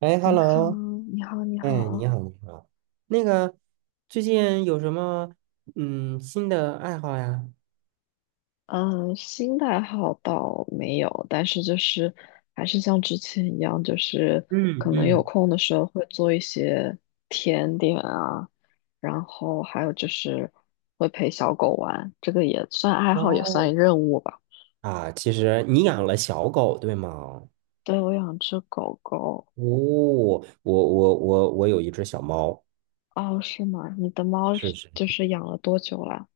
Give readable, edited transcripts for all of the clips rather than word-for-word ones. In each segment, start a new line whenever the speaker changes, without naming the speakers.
哎
你好，
，hello，
你好，你
哎，你
好。
好，你好。那个，最近有什么新的爱好呀？
嗯，新的爱好倒没有，但是就是还是像之前一样，就是
嗯
可能有
嗯。
空的时候会做一些甜点啊，然后还有就是会陪小狗玩，这个也算爱
哇
好，也算
哦！
任务吧。
啊，其实你养了小狗，对吗？哦，
对，我养只狗狗。
我有一只小猫。
哦，是吗？你的猫
是
是
是。
就是养了多久了？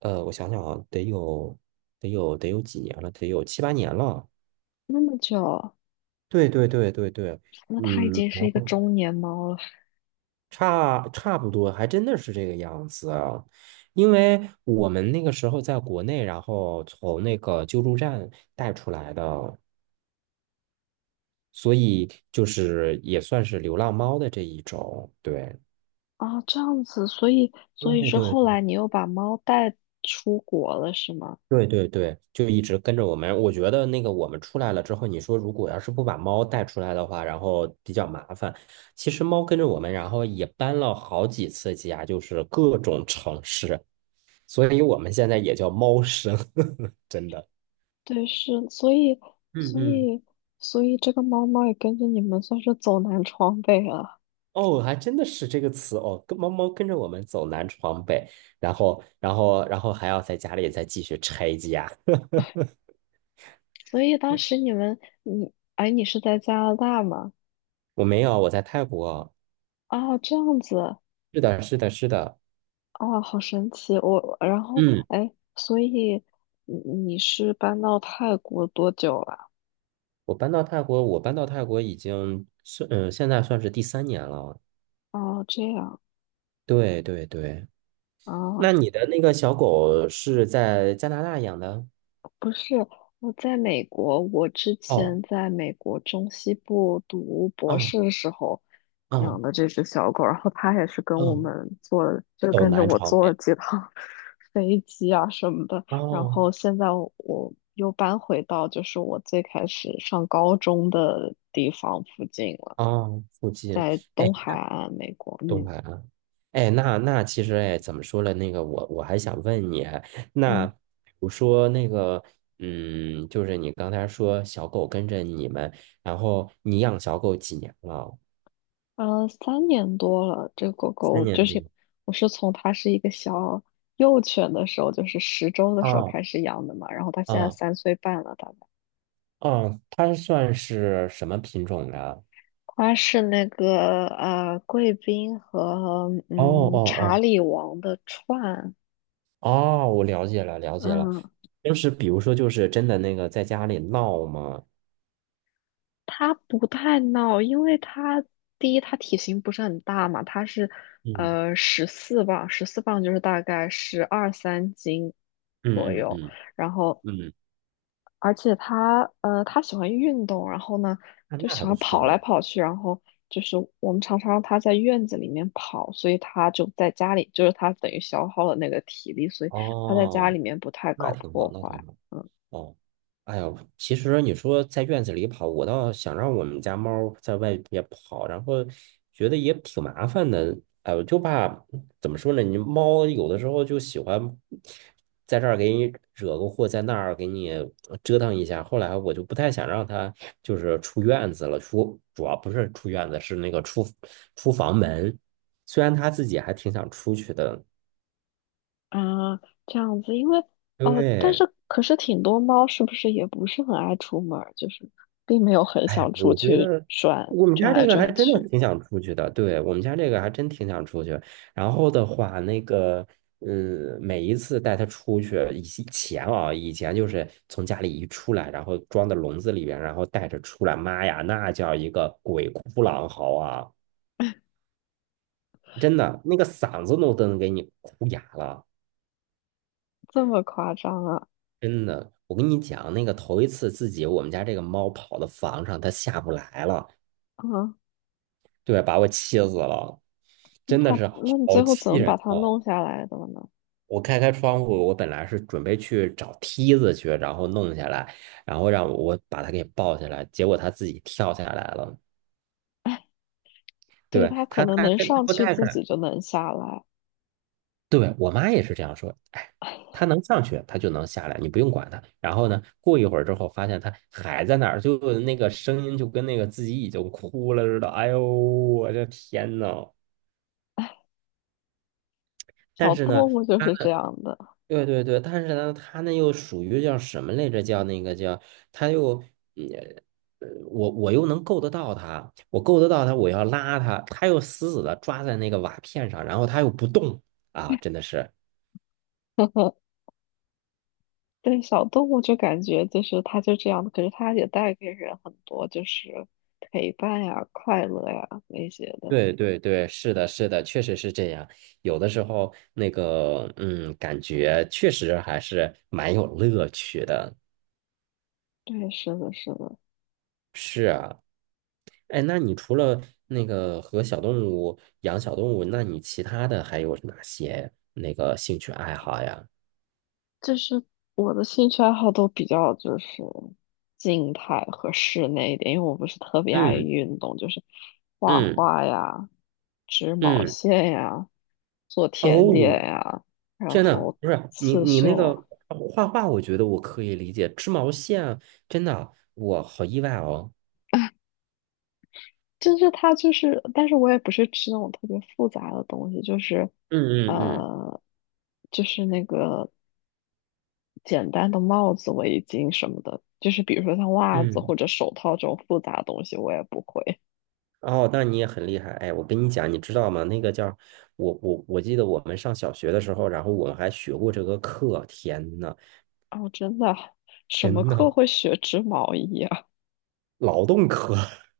我想想啊，得有几年了，得有七八年了。
那么久，
对对对对对。
那它已
嗯，
经是
然
一个
后。
中年猫了。
差不多，还真的是这个样子啊。因为我们那个时候在国内，然后从那个救助站带出来的，所以就是也算是流浪猫的这一种。对。
啊，这样子，所以所以
对
是后
对
来你又把猫带出国了，是吗？
对对对，就一直跟着我们。我觉得那个我们出来了之后，你说如果要是不把猫带出来的话，然后比较麻烦。其实猫跟着我们，然后也搬了好几次家，就是各种城市。所以我们现在也叫猫生，真的。
对，是，
嗯
所
嗯。
以所以这个猫猫也跟着你们算是走南闯北了。
哦，还真的是这个词哦，跟猫猫跟着我们走南闯北，然后还要在家里再继续拆家。
所以当时你们，你，哎，你是在加拿大吗？
我没有，我在泰国。
啊，这样子，
是的，是的，是的。
啊，好神奇。我，然后，
嗯，
哎，所以你是搬到泰国多久了？
我搬到泰国已经是现在算是第三年了。
哦，这样
对对对。那
啊，
你的那个小狗是在加拿大养的？
不是，我在美国，我之前
哦
在美国中西部读博
哦
士的时候养
哦
的这只小狗，然后它也是跟我
哦，
们坐了，就
走
跟着
南
我
闯
坐了
北。
几趟 飞机啊什么的。然
哦
后现在我又搬回到就是我最开始上高中的地方附近了，
哦，附近。
在
哎，
东海岸美国。
东
嗯
海啊。哎，那那其实，哎，怎么说了？那个我还想问你，那
嗯。
比如说那个，就是你刚才说小狗跟着你们，然后你养小狗几年了？
3年多了，这个狗
三
狗就
年
是
多。
我是从它是一个小幼犬的时候，就是10周的时候
哦
开始养的嘛，然后它现在
哦
3岁半了，大概。
哦，它算是什么品种的？
它是那个贵宾和
哦哦
查
哦
理王的串，
哦，我了解了，
嗯，
就是比如说就是真的那个在家里闹吗？
它不太闹，因为它第一它体型不是很大嘛，它是
嗯
十四磅，十四磅就是大概十二三斤左
嗯嗯
右，
嗯
然后。
嗯。
而且它喜欢运动，然后呢，
那
就
那
喜
还不
欢跑
错呀。
来跑去，然后就是我们常常让它在院子里面跑，所以它就在家里，就是它等于消耗了那个体力，所以它在家里
哦，
面不太
那
搞
挺好，
破
那挺
坏。
好。
嗯
哦，哎呦，其实你说在院子里跑，我倒想让我们家猫在外边跑，然后觉得也挺麻烦的。哎，我就怕怎么说呢？你猫有的时候就喜欢在这儿给你惹个祸，在那儿给你折腾一下。后来我就不太想让它就是出院子了，主要不是出院子，是那个出房门。虽然它自己还挺想出去的。
啊，这样子，但
对。
是可是挺多猫是不是也不是很爱出门儿，就是并没有很
哎呀，
想出
我觉
去
得
转
我们
转
家这
来
个还
转
真的
去，
挺想出去的，对，我们家这个还真挺想出去。然后的话，那个，每一次带它出去，以前就是从家里一出来，然后装到笼子里边，然后带着出来，妈呀，那叫一个鬼哭狼嚎啊！真的，那个嗓子都能给你哭哑了。
这么夸张啊？
真的，我跟你讲，那个头一次自己我们家这个猫跑到房上，它下不来了。
啊，
对，把我气死了。
那
真的
他
是
那你
好
最后怎
气
么把
人
它
哦！
弄下来的呢？
我开开窗户，我本来是准备去找梯子去，然后弄下来，然后让我把他给抱下来，结果他自己跳下来了。
对，
对，
它可
他，
能
他
能
他他
上
不
去，
太
自己
敢。
就能下来。
对，我妈也是这样说，哎，他能上去，他就能下来，你不用管他。然后呢，过一会儿之后，发现他还在那儿，就那个声音就跟那个自己已经哭了似的。哎呦，我的天呐！但
小
是
动
呢。
物就是这样的，
对对对，但是呢，他那又属于叫什么来着？叫那个叫，他又，嗯我又能够得到他，我够得到他，我要拉他，他又死死的抓在那个瓦片上，然后他又不动啊，真的是，
对，小动物就感觉就是它就这样的，可是它也带给人很多就是陪伴呀、快乐呀那些的。
对对对，是的，是的，确实是这样。有的时候那个，感觉确实还是蛮有乐趣的。
对，是的，是的，
是啊。哎，那你除了那个和小动物养小动物，那你其他的还有哪些那个兴趣爱好呀？
就是我的兴趣爱好都比较就是静态和室内一点，因为我不是特别爱
嗯
运动，就是画
嗯
画呀、织毛
嗯。
线呀、做甜
哦，
点呀，然
天呐，
后
不是你
刺
你那
绣
个
啊。
画画，我觉得我可以理解，织毛线啊，真的，我好意外哦。
就是它就是，但是我也不是吃那种特别复杂的东西，就是，
嗯嗯嗯
呃，就是那个简单的帽子、围巾什么的，就是比如说像袜子
嗯。
或者手套这种复杂的东西，我也不会。
哦，那你也很厉害。哎，我跟你讲，你知道吗？那个叫我记得我们上小学的时候，然后我们还学过这个课。天呐，
哦，真的，什么
真
课
的
会学织毛衣啊？
劳动课。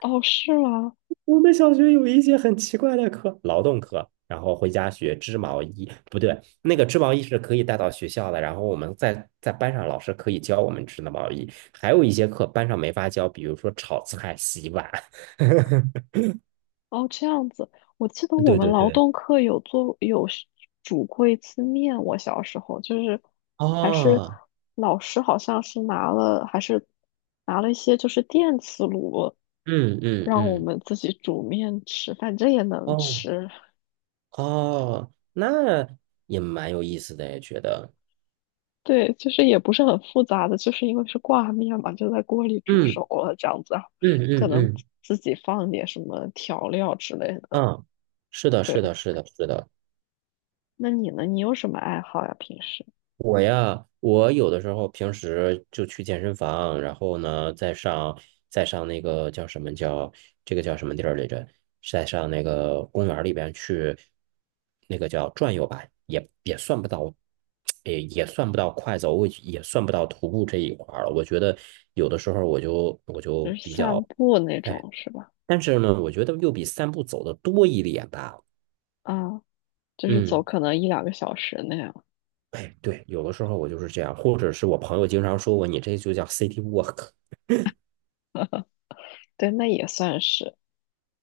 哦，是吗？
我们小学有一节很奇怪的课，劳动课，然后回家学织毛衣，不对，那个织毛衣是可以带到学校的，然后我们在班上老师可以教我们织的毛衣，还有一些课班上没法教，比如说炒菜、洗碗。
哦，这样子，我记得我
对
们
对
劳
对。
动课有做有是煮过一次面，我小时候就是还是
哦。
老师好像是拿了一些就是电磁炉，
嗯嗯
让我
嗯。
们自己煮面吃，反正也能
哦
吃。
哦，那也蛮有意思的，也觉得，
对，就是也不是很复杂的，就是因为是挂面嘛，就在锅里煮熟
嗯
了这样子，然后
嗯
可
嗯
能
嗯
自己放点什么调料之类的。
嗯，是的，
对，
是的，是的，是的。
那你呢？你有什么爱好呀？平时？
我呀，我有的时候平时就去健身房，然后呢，再上那个叫什么叫这个叫什么地儿来着？再上那个公园儿里边去，那个叫转悠吧，也算不到，也算不到快走，我也算不到徒步这一块儿了。我觉得有的时候我就
就是
比
散
较
步那
哎，
种是吧？
但是呢，我觉得又比散步走的多一点吧。
啊，就是走
嗯。
可能一两个小时那样。
哎，对，有的时候我就是这样，或者是我朋友经常说我，你这就叫 city walk。
对，那也算是，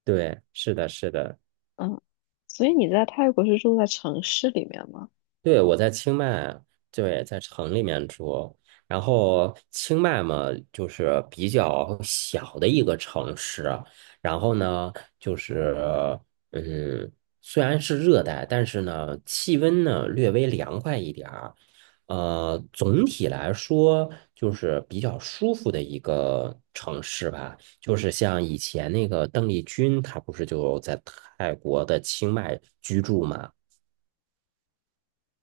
对，是的，是的。
嗯。所以你在泰国是住在城市里面吗？
对，我在清迈。对，在城里面住。然后清迈嘛，就是比较小的一个城市。然后呢，就是嗯，虽然是热带，但是呢，气温呢略微凉快一点儿。总体来说就是比较舒服的一个城市吧。就是像以前那个邓丽君，她不是就在泰国的清迈居住嘛？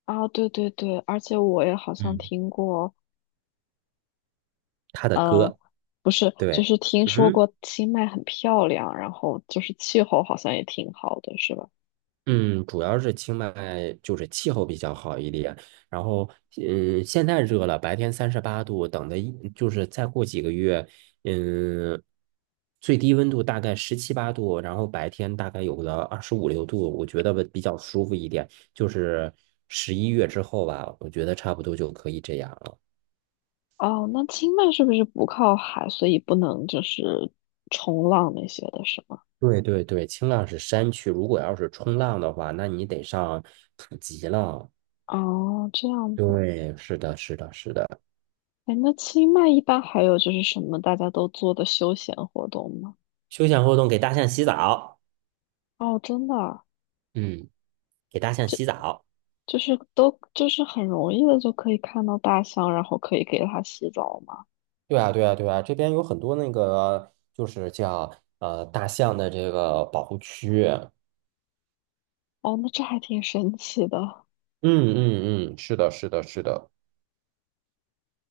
啊，对对对，而且我也好像
嗯，
听过，
她的
呃，
歌。
不是，就
对。
是听说
嗯
过清迈很漂亮，然后就是气候好像也挺好的，是吧？
嗯，主要是清迈就是气候比较好一点，然后现在热了，白天38度，等的就是再过几个月，嗯，最低温度大概十七八度，然后白天大概有个二十五六度，我觉得比较舒服一点，就是11月之后吧，我觉得差不多就可以这样了。
哦，那清迈是不是不靠海，所以不能就是冲浪那些的，是吗？
对对对，清浪是山区，如果要是冲浪的话，那你得上普吉了。
哦，这样
对，是的，是的，是的。
哎，那清迈一般还有就是什么大家都做的休闲活动吗？
休闲活动给大象洗澡。
哦，真的啊
嗯。给大象洗澡。
就是都就是很容易的就可以看到大象，然后可以给它洗澡吗？
对啊，对啊，对啊，这边有很多那个，就是叫大象的这个保护区。嗯
哦，那这还挺神奇的。
嗯嗯，是的，是的，是的，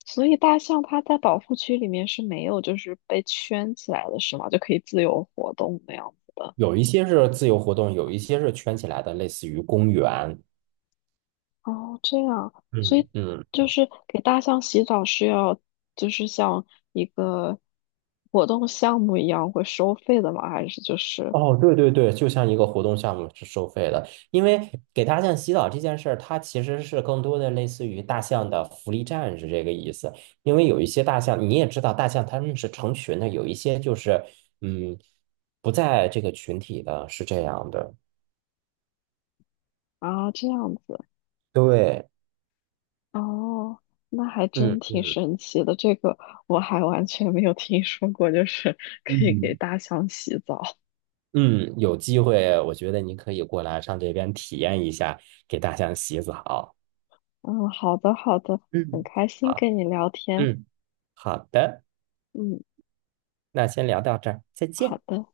所以大象它在保护区里面是没有就是被圈起来的是吗？就可以自由活动那样子的。
有一些是自由活动，有一些是圈起来的，类似于公园。
哦，这样，所
嗯。
以
嗯。
就是给大象洗澡是要就是像一个活动项目一样会收费的吗？还是就是？
哦，对对对，就像一个活动项目是收费的，因为给大象洗澡这件事儿，它其实是更多的类似于大象的福利站是这个意思。因为有一些大象，你也知道，大象它们是成群的，有一些就是嗯不在这个群体的，是这样的。
啊，这样子
对。
哦，那还真
嗯
挺
嗯
神奇的。这个我还完全没有听说过，就是 可以给
嗯
大象洗澡。
嗯，有机会我觉得你可以过来上这边体验一下给大象洗澡。
嗯，好的，好的，很
嗯，
开心
好，
跟你聊天。
嗯，好的，
嗯，
那先聊到这儿，再
好
见。
的。